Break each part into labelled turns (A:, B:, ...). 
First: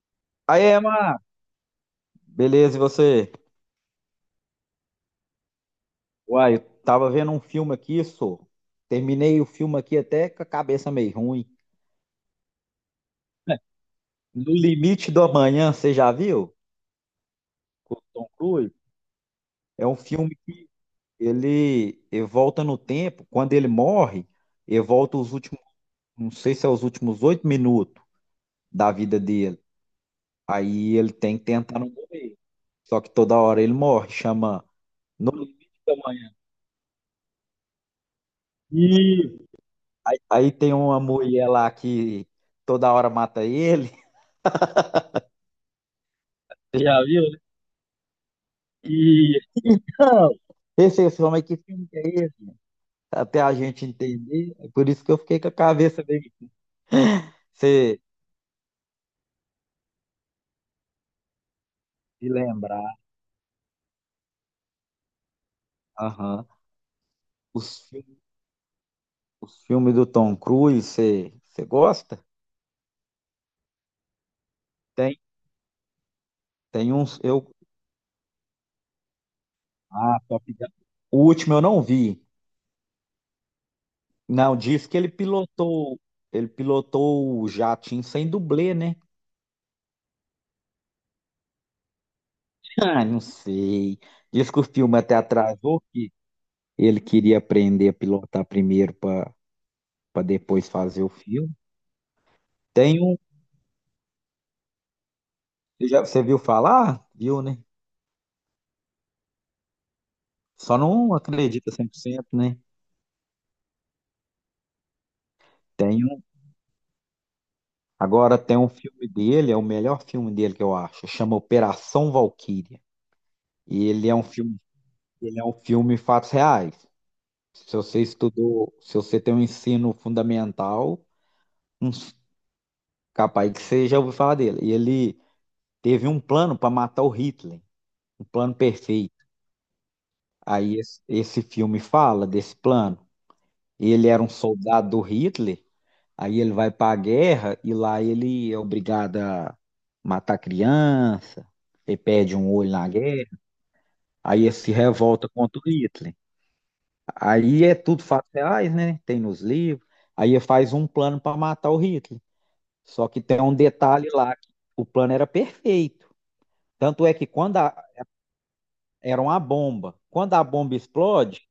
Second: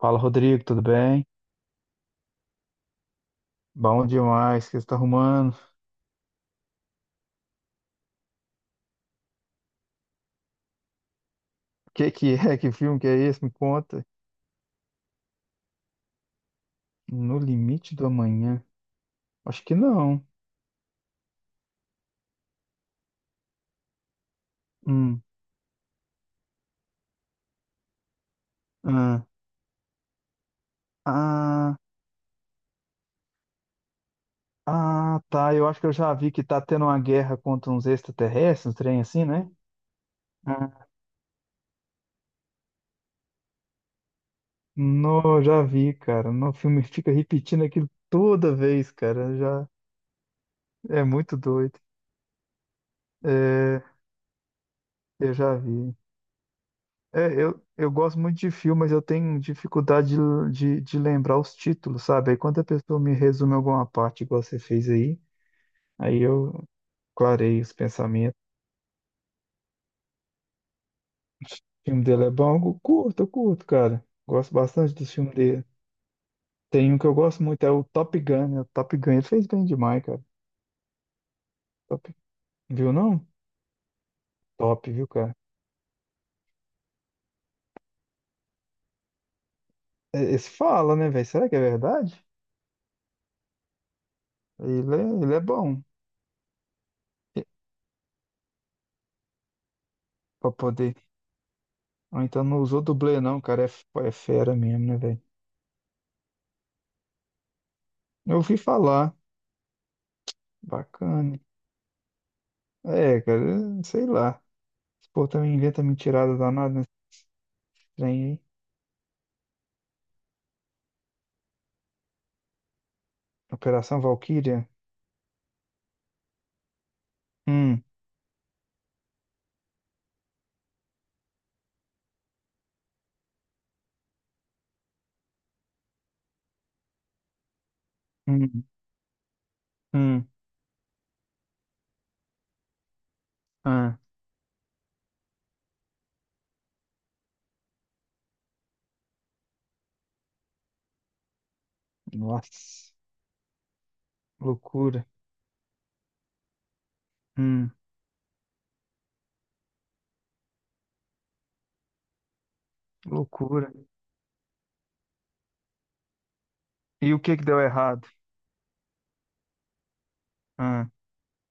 A: Fala,
B: Aí,
A: Rodrigo, tudo
B: Emma,
A: bem?
B: beleza, e você?
A: Bom demais, o que você tá arrumando? O
B: Uai, eu tava vendo um filme aqui, só. Terminei o filme aqui até com a cabeça meio ruim.
A: que que é? Que filme que é esse? Me conta.
B: No Limite do Amanhã, você já viu?
A: No Limite
B: Com o
A: do
B: Tom
A: Amanhã?
B: Cruise.
A: Acho que
B: É um
A: não.
B: filme que ele volta no tempo. Quando ele morre, ele volta
A: Hum.
B: os últimos, não sei se é os últimos 8 minutos da vida
A: Ah,
B: dele. Aí ele tem que
A: ah,
B: tentar não morrer. Só que toda hora ele morre, chama
A: ah,
B: No
A: tá. Eu
B: Limite
A: acho que eu
B: do
A: já
B: Amanhã.
A: vi que tá tendo uma guerra contra uns extraterrestres, um trem assim, né?
B: Aí tem
A: Ah.
B: uma mulher lá que toda hora mata ele.
A: Não, já vi, cara. No filme
B: Já
A: fica
B: viu? Né?
A: repetindo aquilo toda vez, cara.
B: E
A: Já
B: não. Esse,
A: é
B: esse
A: muito
B: homem, que
A: doido.
B: filme que é esse? Até a
A: É,
B: gente entender. É por isso que eu
A: eu
B: fiquei com a
A: já vi.
B: cabeça meio.
A: É, eu
B: Você
A: gosto muito de filme, mas eu tenho dificuldade de lembrar os títulos,
B: se
A: sabe? Aí quando a
B: lembrar.
A: pessoa me resume alguma parte, igual você fez aí, aí
B: Aham.
A: eu clareio os
B: Os, fi-
A: pensamentos.
B: os filmes do Tom Cruise, você
A: O filme
B: gosta?
A: dele é bom, eu curto, cara. Gosto bastante dos
B: Tem.
A: filmes dele. Tem
B: Tem
A: um que eu
B: uns.
A: gosto
B: Eu,
A: muito, é o Top Gun, né? O Top Gun, ele fez bem demais,
B: ah,
A: cara.
B: Top Gun. O último eu não
A: Top,
B: vi.
A: Viu não?
B: Não, diz que
A: Viu,
B: ele
A: cara?
B: pilotou. Ele pilotou o jatinho sem dublê, né?
A: É, esse fala, né, velho? Será que é verdade?
B: Ah, não sei. Diz que o
A: Ele
B: filme até
A: é, ele é bom.
B: atrasou, ele queria
A: E-
B: aprender a pilotar primeiro para
A: Pra
B: depois
A: poder.
B: fazer o filme.
A: Ou então não usou
B: Tem um,
A: dublê, não, cara. É, é fera mesmo, né, velho?
B: você viu falar? Viu, né?
A: Eu ouvi falar.
B: Só não
A: Bacana.
B: acredita 100%, né?
A: É, cara, sei lá. Esse povo também inventa
B: Tem um,
A: mentirada danada nesse trem aí.
B: agora tem um filme dele, é o melhor filme dele que eu acho, chama Operação Valquíria. E
A: Operação
B: ele é um filme,
A: Valquíria.
B: ele é um filme em fatos reais. Se
A: Hum,
B: você estudou, se você tem um ensino fundamental, hum, capaz que você já ouviu falar dele. E ele teve um plano para matar o Hitler, um plano
A: hum,
B: perfeito.
A: hum.
B: Aí esse filme fala desse plano.
A: Ah,
B: Ele era um soldado do Hitler, aí ele vai para a guerra e lá ele é obrigado a matar criança, ele perde um olho na
A: nossa.
B: guerra, aí ele se
A: Loucura.
B: revolta contra o Hitler. Aí
A: Hum,
B: é tudo fatos reais, né? Tem nos livros. Aí ele faz um plano para matar o Hitler. Só que tem um
A: loucura.
B: detalhe lá, que o plano era perfeito. Tanto
A: E
B: é
A: o
B: que
A: que que deu errado?
B: era uma bomba, quando a bomba
A: Ah,
B: explode,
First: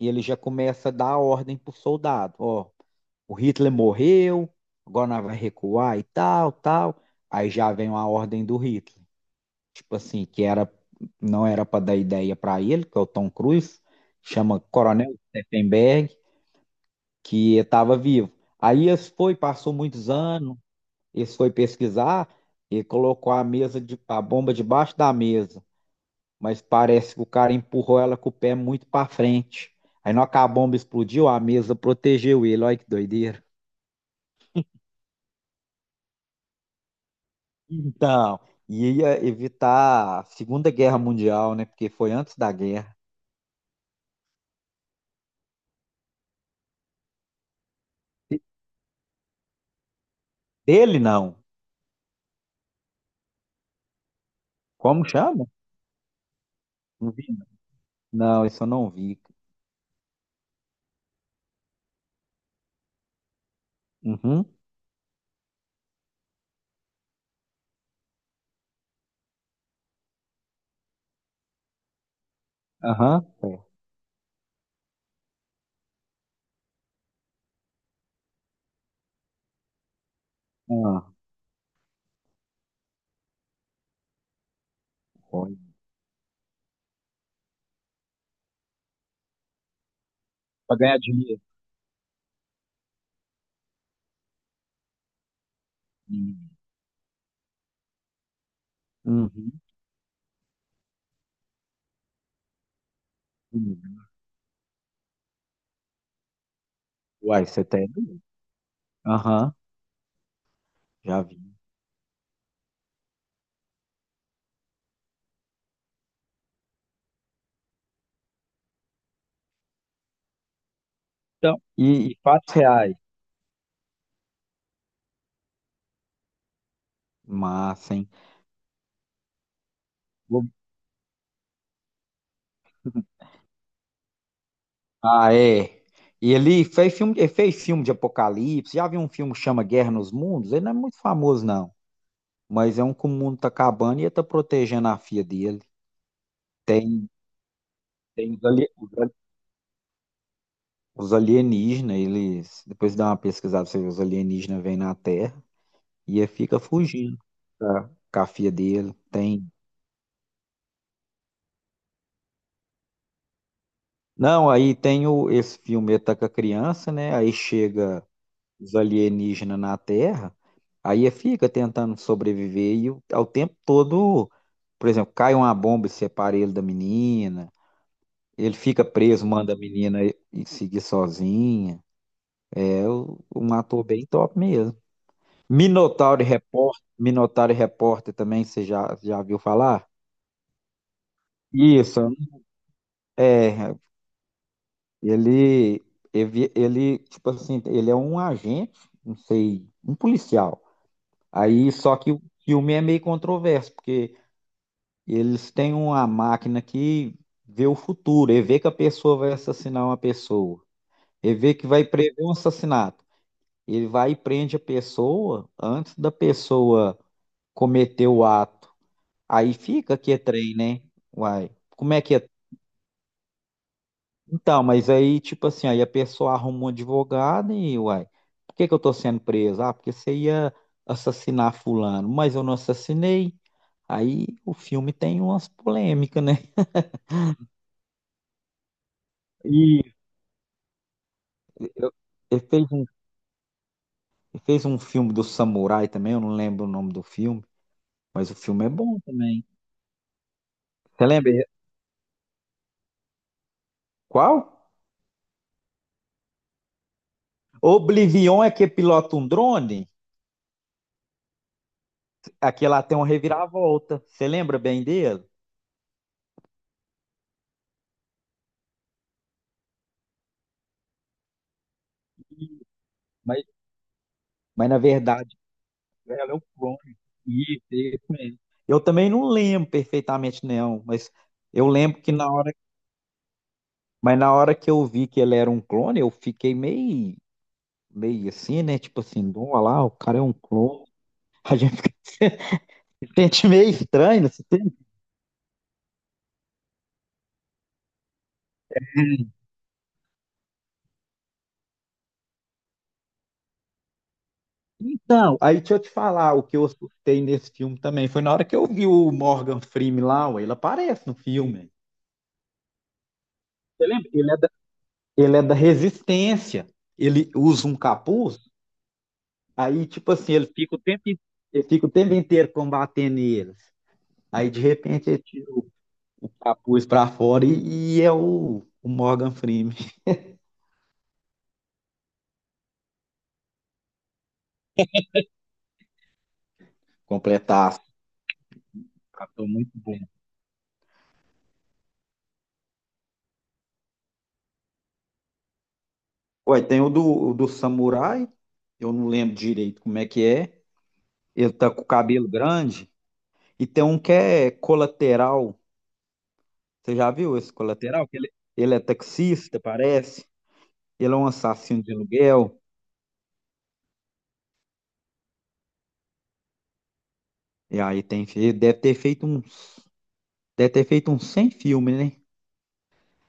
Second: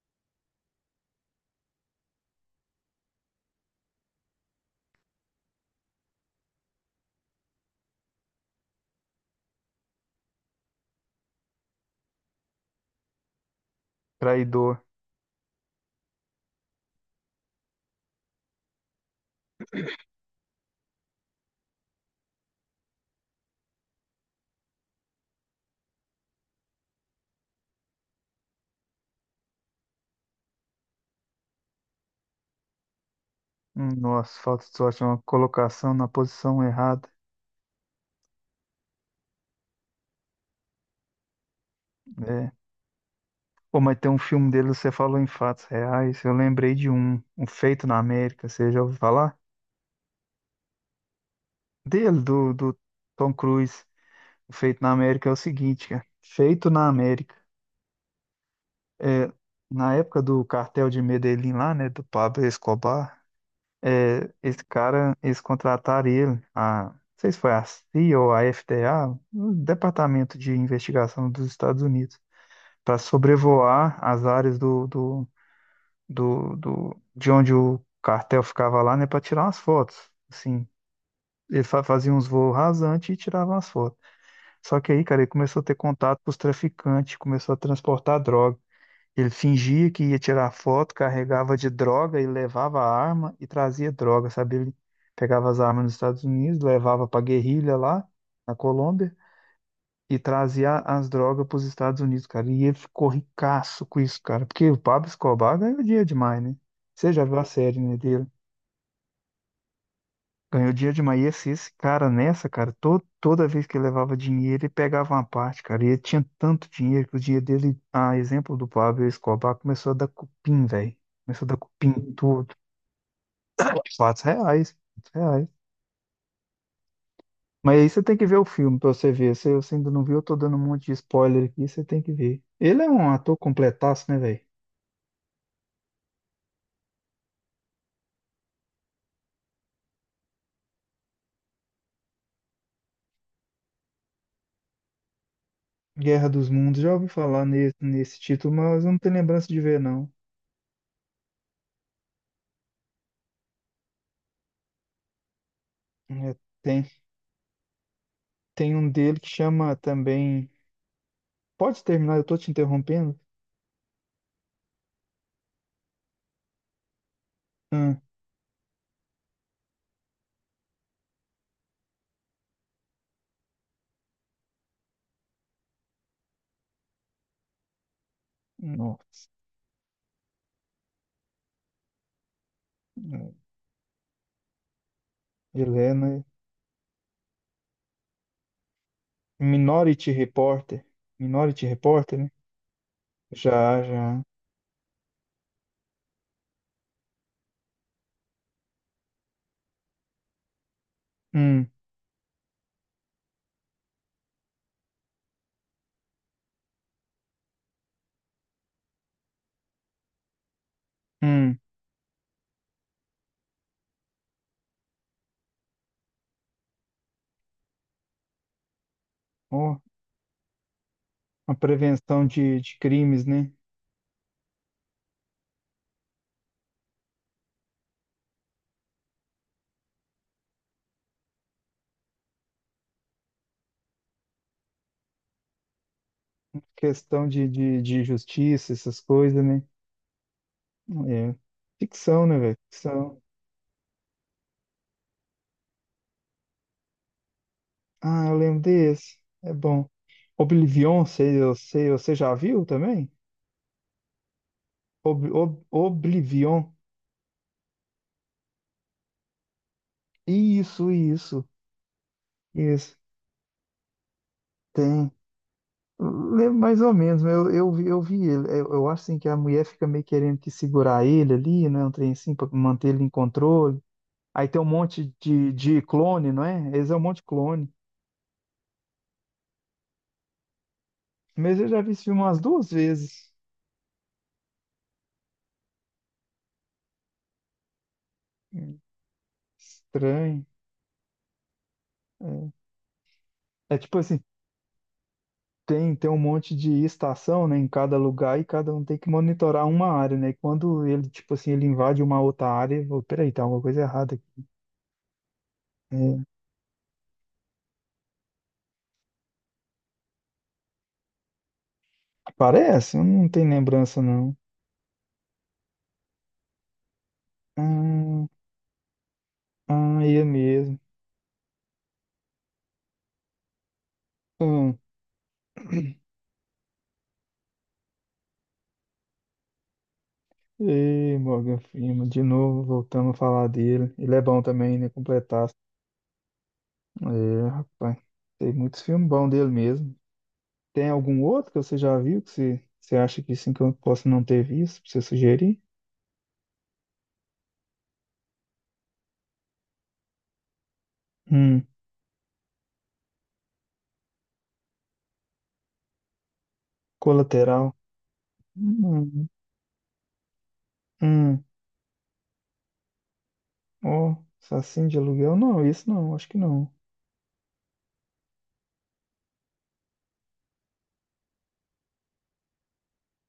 B: ele já começa a dar ordem pro soldado, ó, o Hitler morreu, agora nós vai recuar e tal, tal. Aí já vem uma ordem do Hitler, tipo assim, que era não era para dar ideia para ele, que é o Tom Cruise, chama
A: traidor.
B: Coronel Steffenberg, que estava vivo. Aí eles foi, passou muitos anos, eles foi pesquisar e colocou a a bomba debaixo da mesa, mas parece que o cara empurrou ela com o pé muito para frente. Aí na hora que a bomba explodiu, a mesa protegeu ele. Olha que doideira.
A: Nossa, falta de sorte. Uma colocação na posição errada.
B: Então, ia evitar a Segunda Guerra Mundial, né? Porque foi antes
A: É.
B: da guerra.
A: Pô, mas tem um filme dele, você falou em fatos reais. Eu lembrei de um. Um Feito na América. Você já ouviu falar?
B: Dele, não.
A: Dele, do Tom Cruise. O feito na
B: Como
A: América é o
B: chama?
A: seguinte, cara. Feito na
B: Não vi,
A: América.
B: né? Não, isso eu não vi.
A: É, na época do cartel de Medellín lá, né, do Pablo Escobar, é,
B: Uhum.
A: esse cara, eles contrataram ele, não sei se foi a CIA ou a FDA, o Departamento de Investigação dos Estados Unidos, para
B: Aham, é.
A: sobrevoar as áreas do, do, de onde o cartel ficava lá, né, para tirar umas fotos. Assim,
B: Ah,
A: ele faziam uns voos rasantes e tirava as fotos. Só que aí, cara, ele
B: foi.
A: começou a ter contato com os traficantes, começou a transportar droga. Ele fingia que ia tirar
B: Pra
A: foto,
B: ganhar dinheiro.
A: carregava de droga e levava a arma e trazia droga, sabe? Ele pegava as armas nos Estados
B: Uhum,
A: Unidos, levava pra guerrilha lá na Colômbia e trazia as drogas pros Estados Unidos, cara. E ele ficou ricaço
B: uhum.
A: com isso, cara, porque o Pablo Escobar ganhou dinheiro demais, né? Você já viu
B: Uai,
A: a
B: você
A: série,
B: tem?
A: né, dele?
B: Aham,
A: Ganhou dinheiro demais.
B: já
A: E
B: vi.
A: esse cara nessa, cara, toda vez que ele levava dinheiro, ele pegava uma parte, cara. E ele tinha tanto dinheiro que o dinheiro dele, a exemplo do Pablo Escobar, começou a dar cupim, velho. Começou a dar
B: Então,
A: cupim em
B: e
A: tudo.
B: fatos reais.
A: R$ 4, R$ 4. Mas aí
B: Massa,
A: você
B: hein?
A: tem que ver o filme pra você ver. Se você ainda não viu, eu tô
B: Vou-
A: dando um monte de spoiler aqui, você tem que ver. Ele é um ator completaço, né, velho?
B: ah, é. E ele fez filme de apocalipse. Já viu um filme que chama Guerra nos Mundos? Ele não é muito famoso, não. Mas é um que o mundo tá acabando e ele tá protegendo a filha dele.
A: Guerra dos Mundos, já ouvi
B: Tem,
A: falar nesse,
B: tem os
A: título,
B: ali-
A: mas eu
B: os
A: não
B: ali-
A: tenho lembrança de ver, não.
B: os alienígenas, eles. Depois dá uma pesquisada, você vê, os alienígenas vêm na Terra e ele
A: É,
B: fica
A: tem,
B: fugindo, tá, com a filha
A: um
B: dele.
A: dele que
B: Tem.
A: chama também. Pode terminar, eu tô te interrompendo.
B: Não, aí tem o, esse filme, ele tá com a criança, né? Aí
A: Ah,
B: chega os alienígenas na Terra, aí ele fica tentando sobreviver e ao tempo todo, por exemplo, cai uma bomba e separa ele da menina. Ele fica preso,
A: nossa.
B: manda a menina e seguir sozinha. É
A: Ah,
B: um ator bem top mesmo.
A: Helena,
B: Minotauro Repórter, Minotauro Repórter também, já viu falar?
A: Minority Reporter. Minority
B: Isso,
A: Reporter, né?
B: é,
A: Já, já.
B: ele, ele, tipo assim, ele é um agente, não sei, um policial.
A: Hum,
B: Aí, só que o filme é meio controverso, porque eles têm uma máquina que vê o futuro, e vê que a pessoa vai assassinar uma pessoa, e vê
A: hum.
B: que vai prever um assassinato. Ele vai e prende a pessoa antes da pessoa cometer o ato. Aí
A: Ó,
B: fica que é trem, né? Uai,
A: a
B: como é que
A: prevenção
B: é?
A: de crimes, né?
B: Então, mas aí, tipo assim, aí a pessoa arruma um advogado e, uai, por que que eu tô sendo preso? Ah, porque você ia assassinar fulano, mas eu não assassinei. Aí o filme tem umas polêmicas, né?
A: Questão de justiça, essas coisas, né?
B: E
A: É.
B: eu-
A: Ficção, né,
B: ele
A: velho?
B: fez um,
A: Ficção.
B: ele fez um filme do Samurai também, eu não lembro o nome do filme,
A: Ah,
B: mas o
A: eu lembro
B: filme é bom
A: desse.
B: também.
A: É bom. Oblivion,
B: Você
A: sei,
B: lembra?
A: eu sei, você já viu também?
B: Qual?
A: Oblivion.
B: Oblivion é que pilota um drone,
A: Isso, isso.
B: aqui ela
A: Isso.
B: tem uma reviravolta. Você lembra bem
A: Tem.
B: dele?
A: Lembro mais ou menos, mas eu vi ele. Eu acho assim que a mulher fica meio querendo que segurar ele ali, né? Um trem assim, pra manter ele em
B: Mas,
A: controle. Aí tem um
B: mas na
A: monte
B: verdade,
A: de
B: ela
A: clone,
B: é um
A: não é? Eles é
B: clone.
A: um monte de
B: Isso,
A: clone.
B: isso mesmo. Eu também não lembro perfeitamente, não, mas
A: Mas
B: eu
A: eu já vi
B: lembro
A: esse
B: que
A: filme
B: na
A: umas
B: hora,
A: duas vezes.
B: mas na hora que eu vi que ele era um clone, eu fiquei meio, meio assim, né?
A: Hum,
B: Tipo assim, olha lá, o cara é um
A: Estranho.
B: clone. A gente fica-
A: É,
B: sente meio
A: é tipo assim,
B: estranho, não se
A: tem, um monte de estação, né, em cada lugar e cada um tem que monitorar uma área, né? E quando ele, tipo assim, ele invade uma outra área, eu, vou, peraí, tá alguma coisa errada aqui.
B: Então, aí deixa eu te
A: É,
B: falar, o que eu assustei nesse filme também foi na hora que eu vi o Morgan Freeman lá, ué, ele aparece no filme.
A: parece, eu não tenho
B: Você
A: lembrança,
B: lembra?
A: não.
B: Ele é da Resistência. Ele usa um
A: Hum,
B: capuz, aí
A: ah,
B: tipo
A: é
B: assim,
A: mesmo.
B: ele fica o tempo inteiro combatendo eles. Aí de
A: Ah,
B: repente ele tira o capuz pra fora e é o Morgan Freeman
A: e Morgan Freeman, de novo, voltamos a falar dele. Ele é bom também, né? Completar. É,
B: completar.
A: rapaz. Tem muitos filmes bons
B: Captou
A: dele
B: muito
A: mesmo.
B: bem.
A: Tem algum outro que você já viu que você acha que sim que eu posso não ter visto? Pra você sugerir?
B: Ué, tem o do Samurai, eu não lembro direito como é que é. Ele
A: Hum,
B: tá com o cabelo grande. E tem um que é colateral. Você já viu esse
A: Colateral.
B: colateral? Que ele é
A: Hum,
B: taxista, parece. Ele é um
A: hum,
B: assassino de aluguel.
A: ó, Assassino de Aluguel? Não, isso não, acho que não.
B: E aí tem, ele deve ter feito um, deve ter feito uns 100 filmes, né?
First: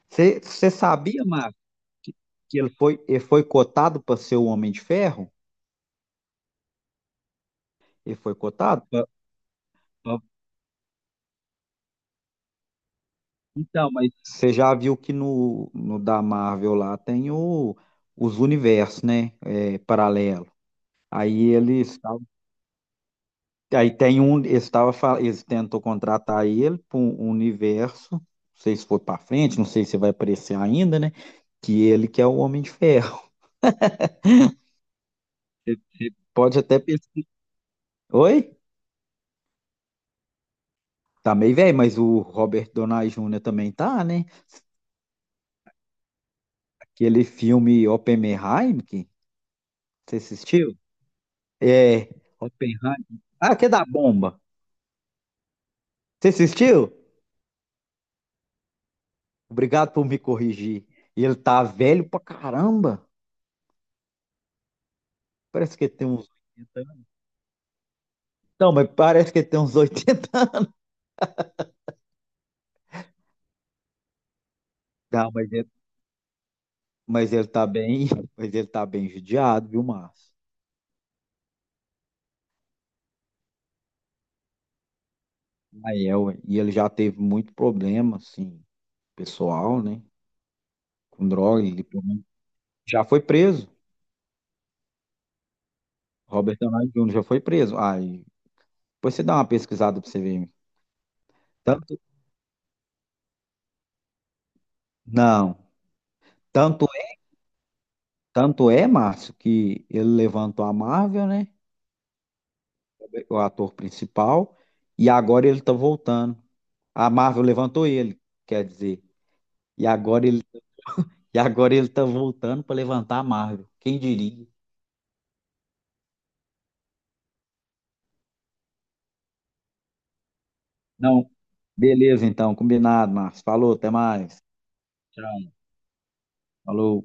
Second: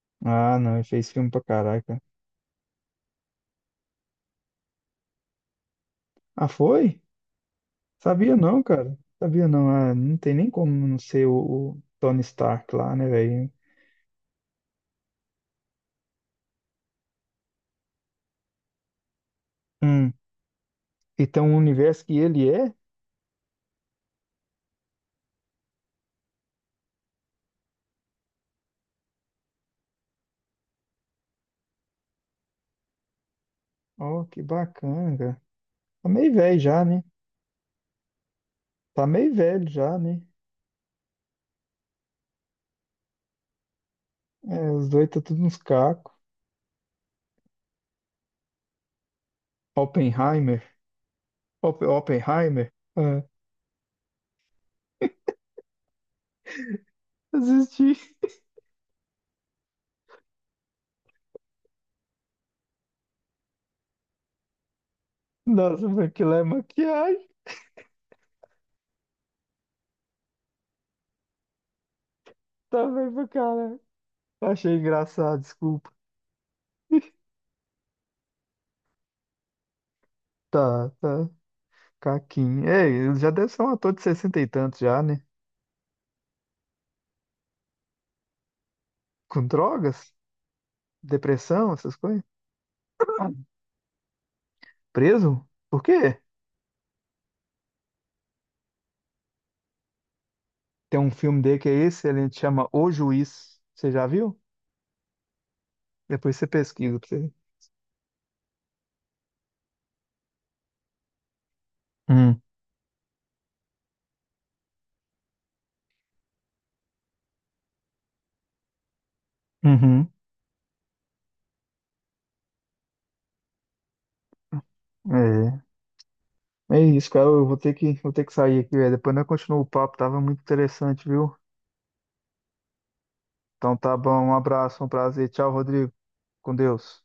B: Você
A: Ah,
B: você
A: não, ele fez
B: sabia,
A: filme pra
B: Marcos,
A: caraca.
B: que, que ele foi cotado para ser o Homem de Ferro?
A: Ah, foi?
B: Ele foi
A: Sabia não,
B: cotado?
A: cara. Sabia não. Ah, não
B: Pra-
A: tem nem como não ser o Tony Stark lá, né, velho?
B: Então, mas você já viu que no da Marvel lá tem o, os universos, né? É,
A: Hum.
B: paralelo.
A: E tem
B: Aí
A: um
B: eles
A: universo que ele é?
B: aí tem um, eles tentou contratar ele para um universo, não sei se foi para frente, não sei se vai aparecer ainda, né? Que ele que é o Homem de Ferro.
A: Ó, que bacana, cara.
B: Você
A: Tá
B: você
A: meio
B: pode
A: velho
B: até
A: já, né?
B: pensar. Oi?
A: Tá meio velho já, né?
B: Tá meio velho, mas o Robert Downey Jr. também tá, né?
A: É, os dois tá tudo uns cacos.
B: Aquele filme Oppenheimer, que você
A: Oppenheimer.
B: assistiu?
A: Op
B: É,
A: Oppenheimer.
B: Oppenheimer.
A: É.
B: Ah, que é da bomba. Você assistiu?
A: Assisti.
B: Obrigado por me corrigir. E ele tá velho pra caramba. Parece que
A: Nossa,
B: ele tem
A: mas
B: uns
A: aquilo é maquiagem.
B: não, mas parece que ele tem uns 80 anos.
A: Tá velho pra caralho. Achei
B: Não,
A: engraçado, desculpa.
B: Mas ele tá bem, mas ele tá bem judiado, viu, Márcio?
A: Tá, tá. Caquinho. Ei, ele já deve ser um ator de 60 e tantos já, né?
B: Aí é, ué, e ele já teve muito problema, assim,
A: Com
B: pessoal, né?
A: drogas?
B: Com droga,
A: Depressão,
B: ele
A: essas
B: pelo
A: coisas?
B: menos, já foi
A: Ah.
B: preso.
A: Preso? Por quê?
B: Robert Downey Jr. já foi preso. Aí, depois você dá uma pesquisada pra você ver.
A: Tem um filme dele que é
B: Tanto,
A: esse, ele chama O Juiz. Você já viu?
B: não,
A: Depois você
B: tanto,
A: pesquisa pra você ver.
B: tanto é, Márcio, que ele levantou a Marvel, né?
A: Hum.
B: O ator principal, e agora ele tá voltando. A Marvel levantou ele, quer dizer. E
A: Uhum.
B: agora ele E agora ele tá voltando para levantar a Marvel. Quem diria?
A: É. É isso, cara. Eu vou ter que sair aqui, velho. Depois nós continuamos o papo. Tava muito interessante,
B: Não,
A: viu?
B: beleza então, combinado, Marcos. Falou,
A: Então
B: até
A: tá bom. Um
B: mais.
A: abraço, um prazer. Tchau,
B: Tchau.
A: Rodrigo. Com
B: Falou.
A: Deus.